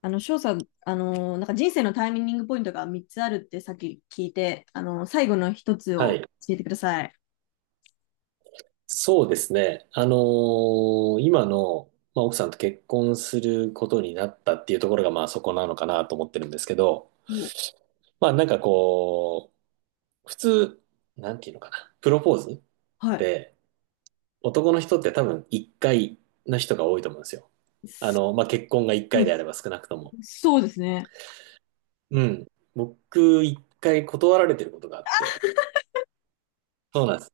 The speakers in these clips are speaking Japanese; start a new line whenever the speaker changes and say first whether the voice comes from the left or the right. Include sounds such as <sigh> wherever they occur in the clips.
left: 翔さん、人生のタイミングポイントが3つあるってさっき聞いて、最後の一つ
right: は
left: を
right: い。
left: 教えてください。
right: そうですね。あのー今の、まあ、奥さんと結婚することになったっていうところが、まあ、そこなのかなと思ってるんですけど、
left: お
right: まあ、普通、なんていうのかな。プロポーズっ
left: はい。
right: て男の人って多分1回の人が多いと思うんですよ。あの、まあ、結婚が1
left: う
right: 回で
left: ん。
right: あれば少なくとも。
left: そうですね。
right: うん。僕、1回断られてることがあって。そうなんです。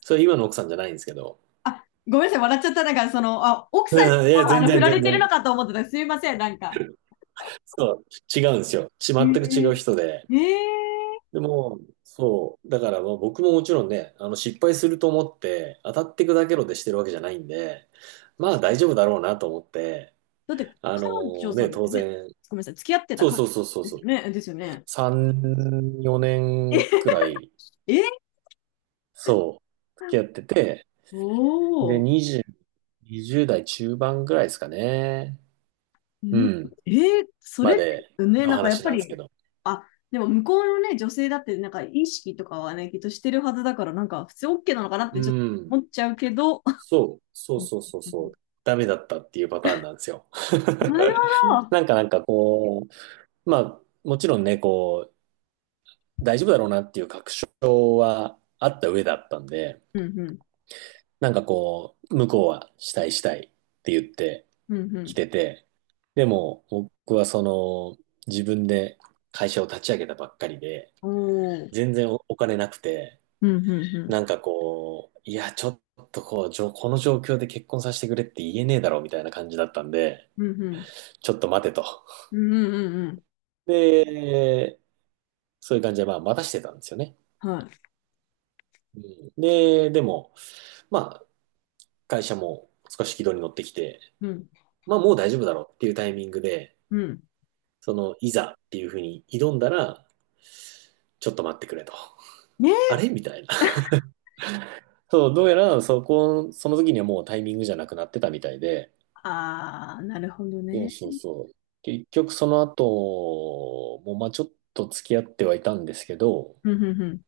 right: それ今の奥さんじゃないんですけど。
left: あ、ごめんなさい、笑っちゃった。奥
right: <laughs>
left: さんに
right: うんいや、
left: も
right: 全
left: 振
right: 然
left: ら
right: 全
left: れてるの
right: 然。
left: かと思ってた。すいません、なんか。
right: そう、違うんですよ。
left: え
right: 全く違う人で。
left: ー、えー、
right: でも、そう、だからまあ僕ももちろんね、あの失敗すると思って、当たってくだけろでしてるわけじゃないんで、まあ大丈夫だろうなと思って、
left: だって、
right: あの
left: 彼女
right: ー
left: さ
right: ね、
left: んだっ
right: 当
left: よね、
right: 然、
left: ごめんなさい、付き合ってた
right: そう
left: 彼
right: そうそうそう
left: 女
right: そ
left: ですよ
right: う、
left: ね。ですよね。
right: 3、4年くらい、
left: <laughs> え
right: そう、付
left: ー、
right: き合ってて、
left: おお。
right: で、20、20代中盤ぐらいですかね、
left: う
right: う
left: ん
right: ん、
left: えーそ
right: ま
left: れっ
right: で
left: てね、
right: の
left: なんかやっ
right: 話
left: ぱ
right: なんですけ
left: り、
right: ど。
left: あ、でも向こうのね、女性だってなんか意識とかはね、きっとしてるはずだから、なんか普通 OK なのかなって
right: う
left: ちょっと
right: ん。
left: 思っちゃうけど、
right: そう、そう
left: うん
right: そうそう
left: うん
right: そう、ダメだったっていうパターンなんですよ。
left: なるほ
right: <laughs>
left: ど。
right: なんかなんかこまあ、もちろんね、こう、大丈夫だろうなっていう確証はあった上だったんで、
left: うんうん。
right: なんかこう、向こうはしたいしたいって言って
left: うんう
right: き
left: ん。
right: てて、でも僕はその、自分で会社を立ち上げたばっかりで、
left: おお。うん
right: 全然お金なくて、
left: うんうん。
right: なんかこう、いや、ちょっとこう、この状況で結婚させてくれって言えねえだろうみたいな感じだったんで、
left: うんうん。
right: ちょっと待てと。
left: うんうんうんうん。
right: で、そういう感じで、まあ、待たしてたんですよね。
left: はい。
right: うん。で、でも、まあ、会社も少し軌道に乗ってきて、
left: うん。
right: まあ、もう大丈夫だろうっていうタイミングで、
left: うん。
right: その、いざっていうふうに挑んだら、ちょっと待ってくれと。
left: ね。
right: あれみたいな。そう、どうやら、その時にはもうタイミングじゃなくなってたみたいで、
left: ああ、なるほど
right: そう
left: ね。
right: そうそう。結局、その後も、まあ、ちょっと付き合ってはいたんですけど、
left: うんうんうん。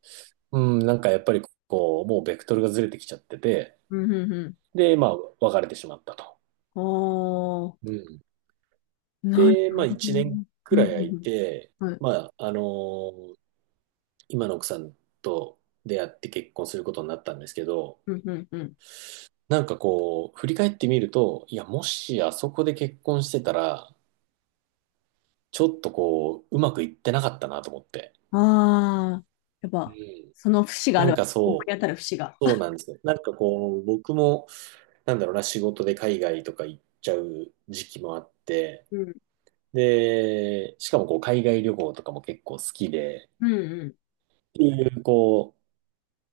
right: うん、なんかやっぱり、こう、もうベクトルがずれてきちゃってて、
left: うんうんうん。
right: で、まあ、別れてしまったと。
left: おお。
right: うん。
left: なる
right: で、まあ
left: ほど。
right: 一
left: う
right: 年
left: んう
right: くら
left: ん
right: い空い
left: うん
right: て、
left: はい。
right: まああのー今の奥さんと出会って結婚することになったんですけど、
left: うんうんうん。
right: なんかこう、振り返ってみると、いや、もしあそこで結婚してたら、ちょっとこう、うまくいってなかったなと思って。
left: ああ、やっ
right: う
left: ぱ、
right: ん。
left: その節があ
right: な
left: る
right: ん
left: わけ。
right: か
left: 思
right: そ
left: い当
right: う、
left: たる節が。
right: そうなんですよ。なんかこう、僕も、なんだろうな、仕事で海外とか行っちゃう時期もあって、
left: うん。
right: で、しかもこう、海外旅行とかも結構好きで、
left: うんうん。
right: っていう、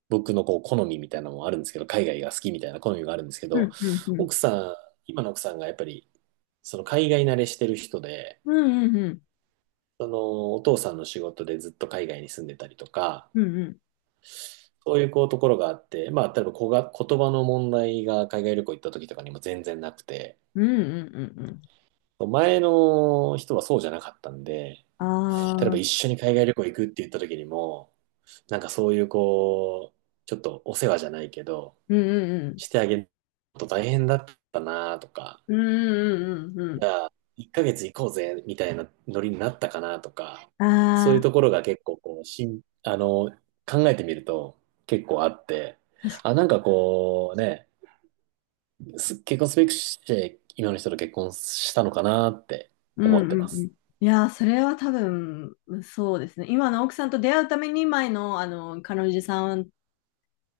right: 僕のこう好みみたいなのもあるんですけど、海外が好きみたいな好みがあるんですけ
left: う
right: ど、
left: んうんうん。
right: 奥さん、今の奥さんがやっぱり、その海外慣れしてる人で、
left: うんうんうん。
right: そのお父さんの仕事でずっと海外に住んでたりとか、
left: うんうん。
right: そういうこうところがあって、まあ、例えば言葉の問題が海外旅行行った時とかにも全然なくて、
left: うんうんうんうん。
right: 前の人はそうじゃなかったんで、
left: ああ、
right: 例え
left: う
right: ば
left: ん
right: 一緒に海外旅行行くって言った時にも、なんかそういうこう、ちょっとお世話じゃないけど、
left: うん
right: してあげると大変だったなとか、
left: うん。うんうんうんう
right: じ
left: ん。
right: ゃあ、1ヶ月行こうぜみたいなノリになったかなとか、
left: あ
right: そういう
left: あ、
right: ところが結構こう、しん、あの、考えてみると結構あって、
left: 確か
right: あ、なんかこうね、結婚すべくして今の人と結婚したのかなって
left: にう
right: 思
left: んう
right: ってま
left: んう
right: す。
left: ん。いやー、それは多分、そうですね。今の奥さんと出会うために前の、彼女さん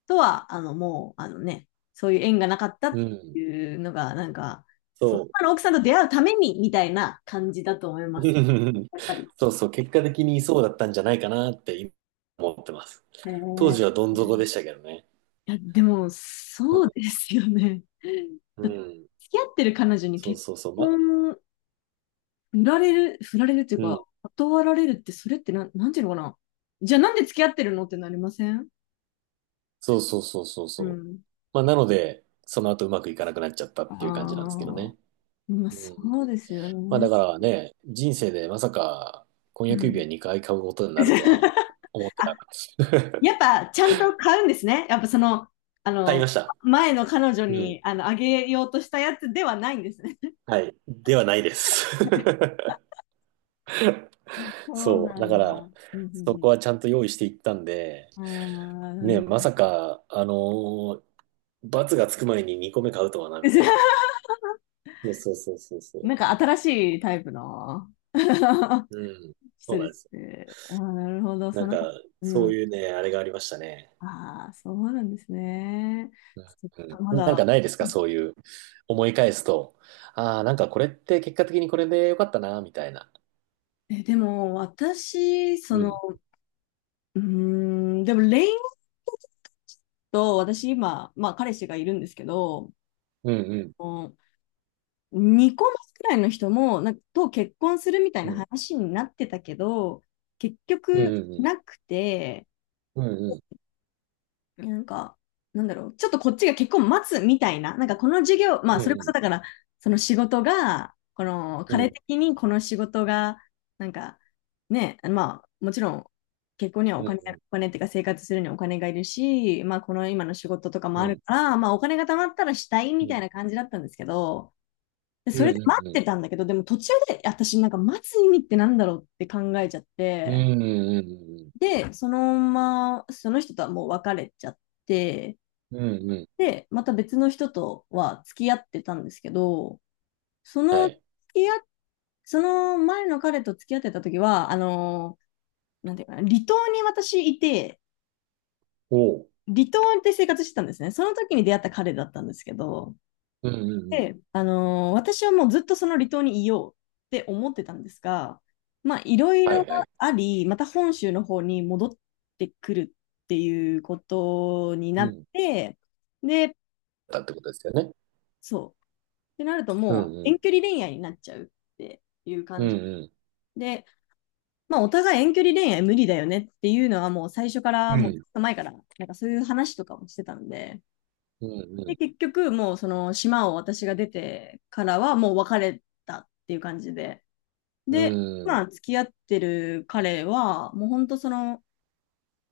left: とは、もう、あのね、そういう縁がなかったっ
right: う
left: て
right: ん、
left: いうのが、なんか、そ
right: そ
left: の
right: う。
left: 今の奥さんと出会うために、みたいな感じだと思います。
right: <laughs>
left: やっぱり。
right: そうそう、結果的にそうだったんじゃないかなって今思ってます。
left: へ
right: 当
left: ー
right: 時はどん底でしたけどね。
left: いや、でも、
right: うん、
left: そうですよね。<laughs>
right: う
left: だって
right: ん、
left: 付き合ってる彼女に
right: そう
left: 結
right: そうそう、ま、
left: 婚、振られる、振られるっていう
right: う
left: か、
right: ん。
left: 断られるって、それってなん、なんていうのかな。じゃあなんで付き合ってるのってなりません
right: そうそうそうそう
left: う
right: そう。
left: ん。
right: まあ、なので、その後うまくいかなくなっちゃった
left: あ
right: っ
left: あ。
right: ていう感じなんですけどね。
left: まあ、
right: う
left: そ
right: ん。
left: うですよ
right: まあ、だ
left: ね。
right: からね、人生でまさか婚
left: う
right: 約指
left: ん。
right: 輪2回買うことになるとは
left: <laughs>
right: 思ってな
left: あ、
right: かった。
left: やっぱちゃんと買うんですね。やっぱその、あ
right: 買い
left: の、
right: ました。
left: 前の彼女
right: うん。
left: にあげようとしたやつではないんですね。
right: はい。ではないです。
left: <laughs>
right: <laughs>
left: そう
right: そう。
left: な
right: だか
left: んだ。う
right: ら、
left: んう
right: そ
left: ん
right: こはちゃんと用意していったんで、
left: うん。ああ、な
right: ね、
left: るほ
right: ま
left: ど。
right: さか、あのー罰がつく前に2個目買うとはな、みたいなね。
left: <laughs>
right: そうそうそうそうそう。
left: なんか新しいタイプの <laughs>
right: うん。そ
left: 人
right: うな
left: で
right: んで
left: す
right: すよ。
left: ね。ああ、なるほど。
right: な
left: そ
right: ん
left: の、
right: か、
left: う
right: そう
left: ん。
right: いうね、あれがありましたね。
left: ああ、そうなんですね。そっか、ま
right: うん。なんか
left: だ。
right: ないです
left: う
right: か
left: ん
right: そういう思い返すと、ああ、なんかこれって結果的にこれでよかったな、みたいな。
left: え、でも、私、そ
right: う
left: の、
right: ん。
left: うーん、でも、レインと、私今、まあ、彼氏がいるんですけど、
right: うん
left: うん2個 más くらいの人もなんかと結婚するみたい
right: うん。
left: な
right: うん。
left: 話になってたけど、結
right: う
left: 局
right: ん
left: なくて、
right: うんうん。
left: なんか、なんだろう、ちょっとこっちが結婚待つみたいな、なんかこの授業、ま
right: う
left: あ
right: ん
left: それ
right: う
left: こそ
right: ん。
left: だから、その仕事が、この
right: う
left: 彼
right: ん
left: 的にこの仕事が、なんかね、まあもちろん結婚には
right: う
left: お
right: んう
left: 金、お
right: ん
left: 金っていうか生活するにはお金がいるし、まあこの今の仕事とかも
right: う
left: ある
right: ん。
left: から、まあお金が貯まったらしたいみたい
right: う
left: な感じだったんですけど、で
right: んう
left: それで待
right: ん
left: っ
right: うん。
left: てたんだけど、でも途中で私なんか待つ意味ってなんだろうって考えちゃっ
right: う
left: て、
right: んうんうん。
left: で、そのまま、その人とはもう別れちゃって、
right: うんうん。うん
left: で、また別の人とは付き合ってたんですけど、そ
right: は
left: の付
right: い。
left: き合っ、その前の彼と付き合ってた時は、なんていうかな、離島に私いて、
right: おう。
left: 離島で生活してたんですね。その時に出会った彼だったんですけど、
right: うんうんうん。
left: で、私はもうずっとその離島にいようって思ってたんですが、まあ、いろい
right: は
left: ろ
right: いはい。
left: あり、また本州の方に戻ってくるっていうことに
right: う
left: なっ
right: ん。
left: て、で、
right: だってことですよね。
left: そう。ってなると
right: う
left: も
right: ん
left: う
right: う
left: 遠
right: ん。
left: 距離恋愛になっちゃうっていう
right: うん
left: 感じ。
right: うん。
left: で、まあ、お互い遠距離恋愛無理だよねっていうのはもう最初から
right: う
left: もうず
right: ん
left: っと前から、なんかそういう話とかもしてたんで、
right: う
left: で、
right: ん。
left: 結局もうその島を私が出てからはもう別れたっていう感じで。
right: う
left: で、
right: んうん。
left: 今付き合ってる彼は、もう本当その、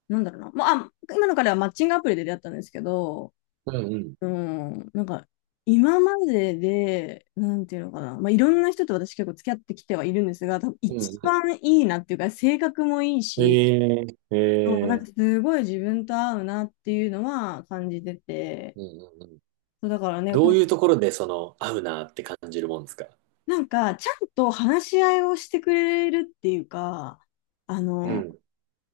left: なんだろうな、まあ、あ今の彼はマッチングアプリで出会ったんですけど、
right: うんうん。
left: うん、なんか、今までで、なんていうのかな、まあ、いろんな人と私結構付き合ってきてはいるんですが、多分
right: う
left: 一
right: んうん。
left: 番いいなっていうか、性格もいいし、
right: ええ。え
left: そうなんか
right: え。
left: すごい自分と合うなっていうのは感じてて、
right: うんうん。
left: そうだからね、
right: ど
left: こ
right: ういう
left: う
right: ところでその、合うなって感じるもんですか。
left: なんかちゃんと話し合いをしてくれるっていうか、あ
right: う
left: の
right: ん。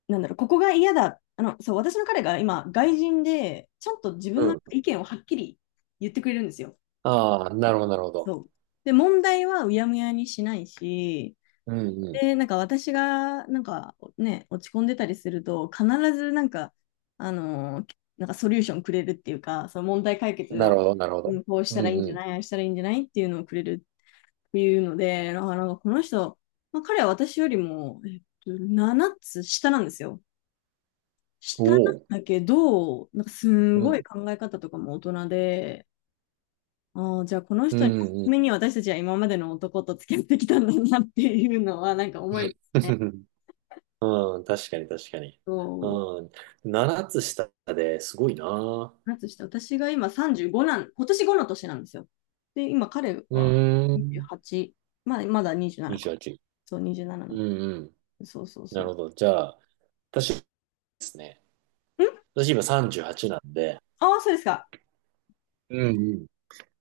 left: なんだろう、ここが嫌だ。そう、私の彼が今、外人で、ちゃんと自
right: う
left: 分の
right: ん。
left: 意見をはっきり言ってくれるんですよ。
right: ああ、なるほど、なるほど。
left: そう。で、問題はうやむやにしないし、
right: うんう
left: で、なんか私が、なんかね、落ち込んでたりすると、必ずなんか、なんかソリューションくれるっていうか、その問題解
right: ん。
left: 決
right: なる
left: を、
right: ほど、なるほ
left: う
right: ど。
left: ん、こうし
right: うん
left: たらいいんじ
right: う
left: ゃ
right: ん。
left: ない、ああしたらいいんじゃないっていうのをくれるっていうので、なんかこの人、まあ、彼は私よりも、えっと、7つ下なんですよ。し
right: お
left: たん
right: お。
left: だけど、なんかす
right: う
left: ごい
right: ん。
left: 考え方とかも大人で、ああ、じゃあこの
right: う
left: 人に、た
right: んう
left: め
right: ん。
left: に私たちは今までの男と付き合ってきたんだなっていうのは、なんか思いますね。
right: <laughs> うん、確かに確かに。
left: そう。
right: うん。7つ下ですごいな。
left: なんとして、私が今35なん、今年5の年なんですよ。で、今彼
right: う
left: は
right: ーん。
left: 28、まあ、まだ27か。
right: 28。
left: そう、27な
right: う
left: な
right: んうん。
left: の。そうそう
right: なる
left: そ
right: ほど。じゃあ、私ですね。
left: う。ん
right: 私今38なんで、
left: ああー、そうですか。
right: うんうん。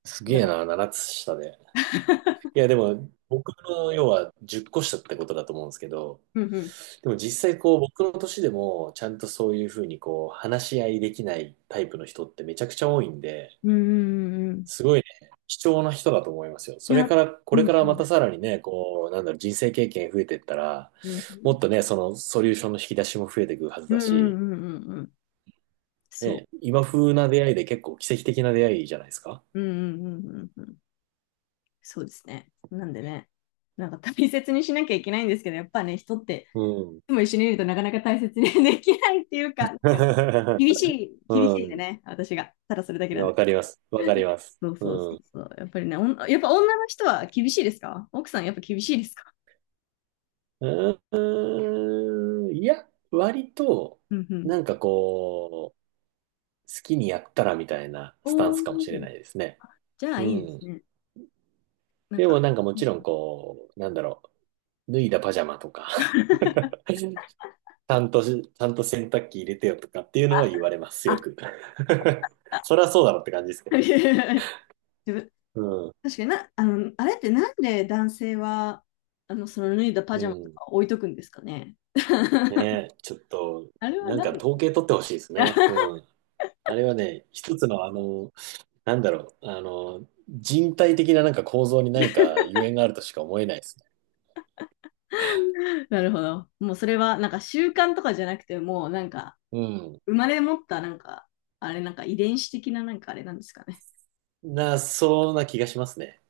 right: すげ
left: だか
right: え
left: ら。
right: な、7つ下で。
left: <laughs>
right: いや、でも、僕の要は10個下ってことだと思うんですけど、
left: うんうん。
right: でも実際こう僕の年でもちゃんとそういうふうにこう話し合いできないタイプの人ってめちゃくちゃ多いんで、
left: うんうんうんうん。
right: すごいね、貴重な人だと思いますよ。
left: い
right: それ
left: や、
right: から、こ
left: う
right: れか
left: ん
right: ら
left: う
right: ま
left: ん。
right: たさらにね、こう、なんだろう、人生経験増えてったら、もっとね、そのソリューションの引き出しも増えていくはず
left: うん
right: だ
left: う
right: し、
left: んうんうんうんうん。そう。
right: ね、今風な出会いで結構奇跡的な出会いじゃないですか。
left: うんうんうんうんうん。そうですね。なんでね、なんか大切にしなきゃいけないんですけど、やっぱね、人って
right: うん。
left: いつも一緒にいるとなかなか大切に <laughs> できないっていうか、なんかね、
right: <laughs> う
left: 厳しいんで
right: ん。
left: ね、私が。ただそれだけなんで
right: わ
left: す。
right: かります。わかります。
left: そうそうそ
right: う
left: う
right: ん。
left: そう。やっぱりね、おんやっぱ女の人は厳しいですか奥さんやっぱ厳しいですか
right: うーん、いや、割と、
left: うんうん。
right: なんかこう、好きにやったらみたいなスタ
left: お
right: ンスかもしれ
left: ー、
right: ないですね。
left: じゃあ
right: う
left: いいで
right: ん。
left: すね。なん
right: でも
left: か。
right: なんかもちろんこう、なんだろう、脱いだパジャマとか、<laughs> ちちゃんと洗濯機入れてよとかっていうのは言われます、よ
left: あ、
right: く。<laughs> そりゃそうだろって感じですけどね。
left: <laughs> 自分、
right: うん。
left: 確かにな、あれってなんで男性は、その脱いだパ
right: う
left: ジャマと
right: ん。
left: か置いとくんですかね。
right: ね
left: <laughs>
right: え、ちょっと、
left: あれは
right: なんか
left: 何
right: 統計取ってほしいですね。
left: <laughs>
right: うん。あれはね、一つのあの、なんだろう、あの、人体的ななんか構造に何かゆえんがあるとしか思えないですね。
left: なるほど。もうそれはなんか習慣とかじゃなくて、もうなんか
right: うん。
left: 生まれ持ったなんか、あれなんか遺伝子的ななんかあれなんですかね。
right: そうな気がしますね。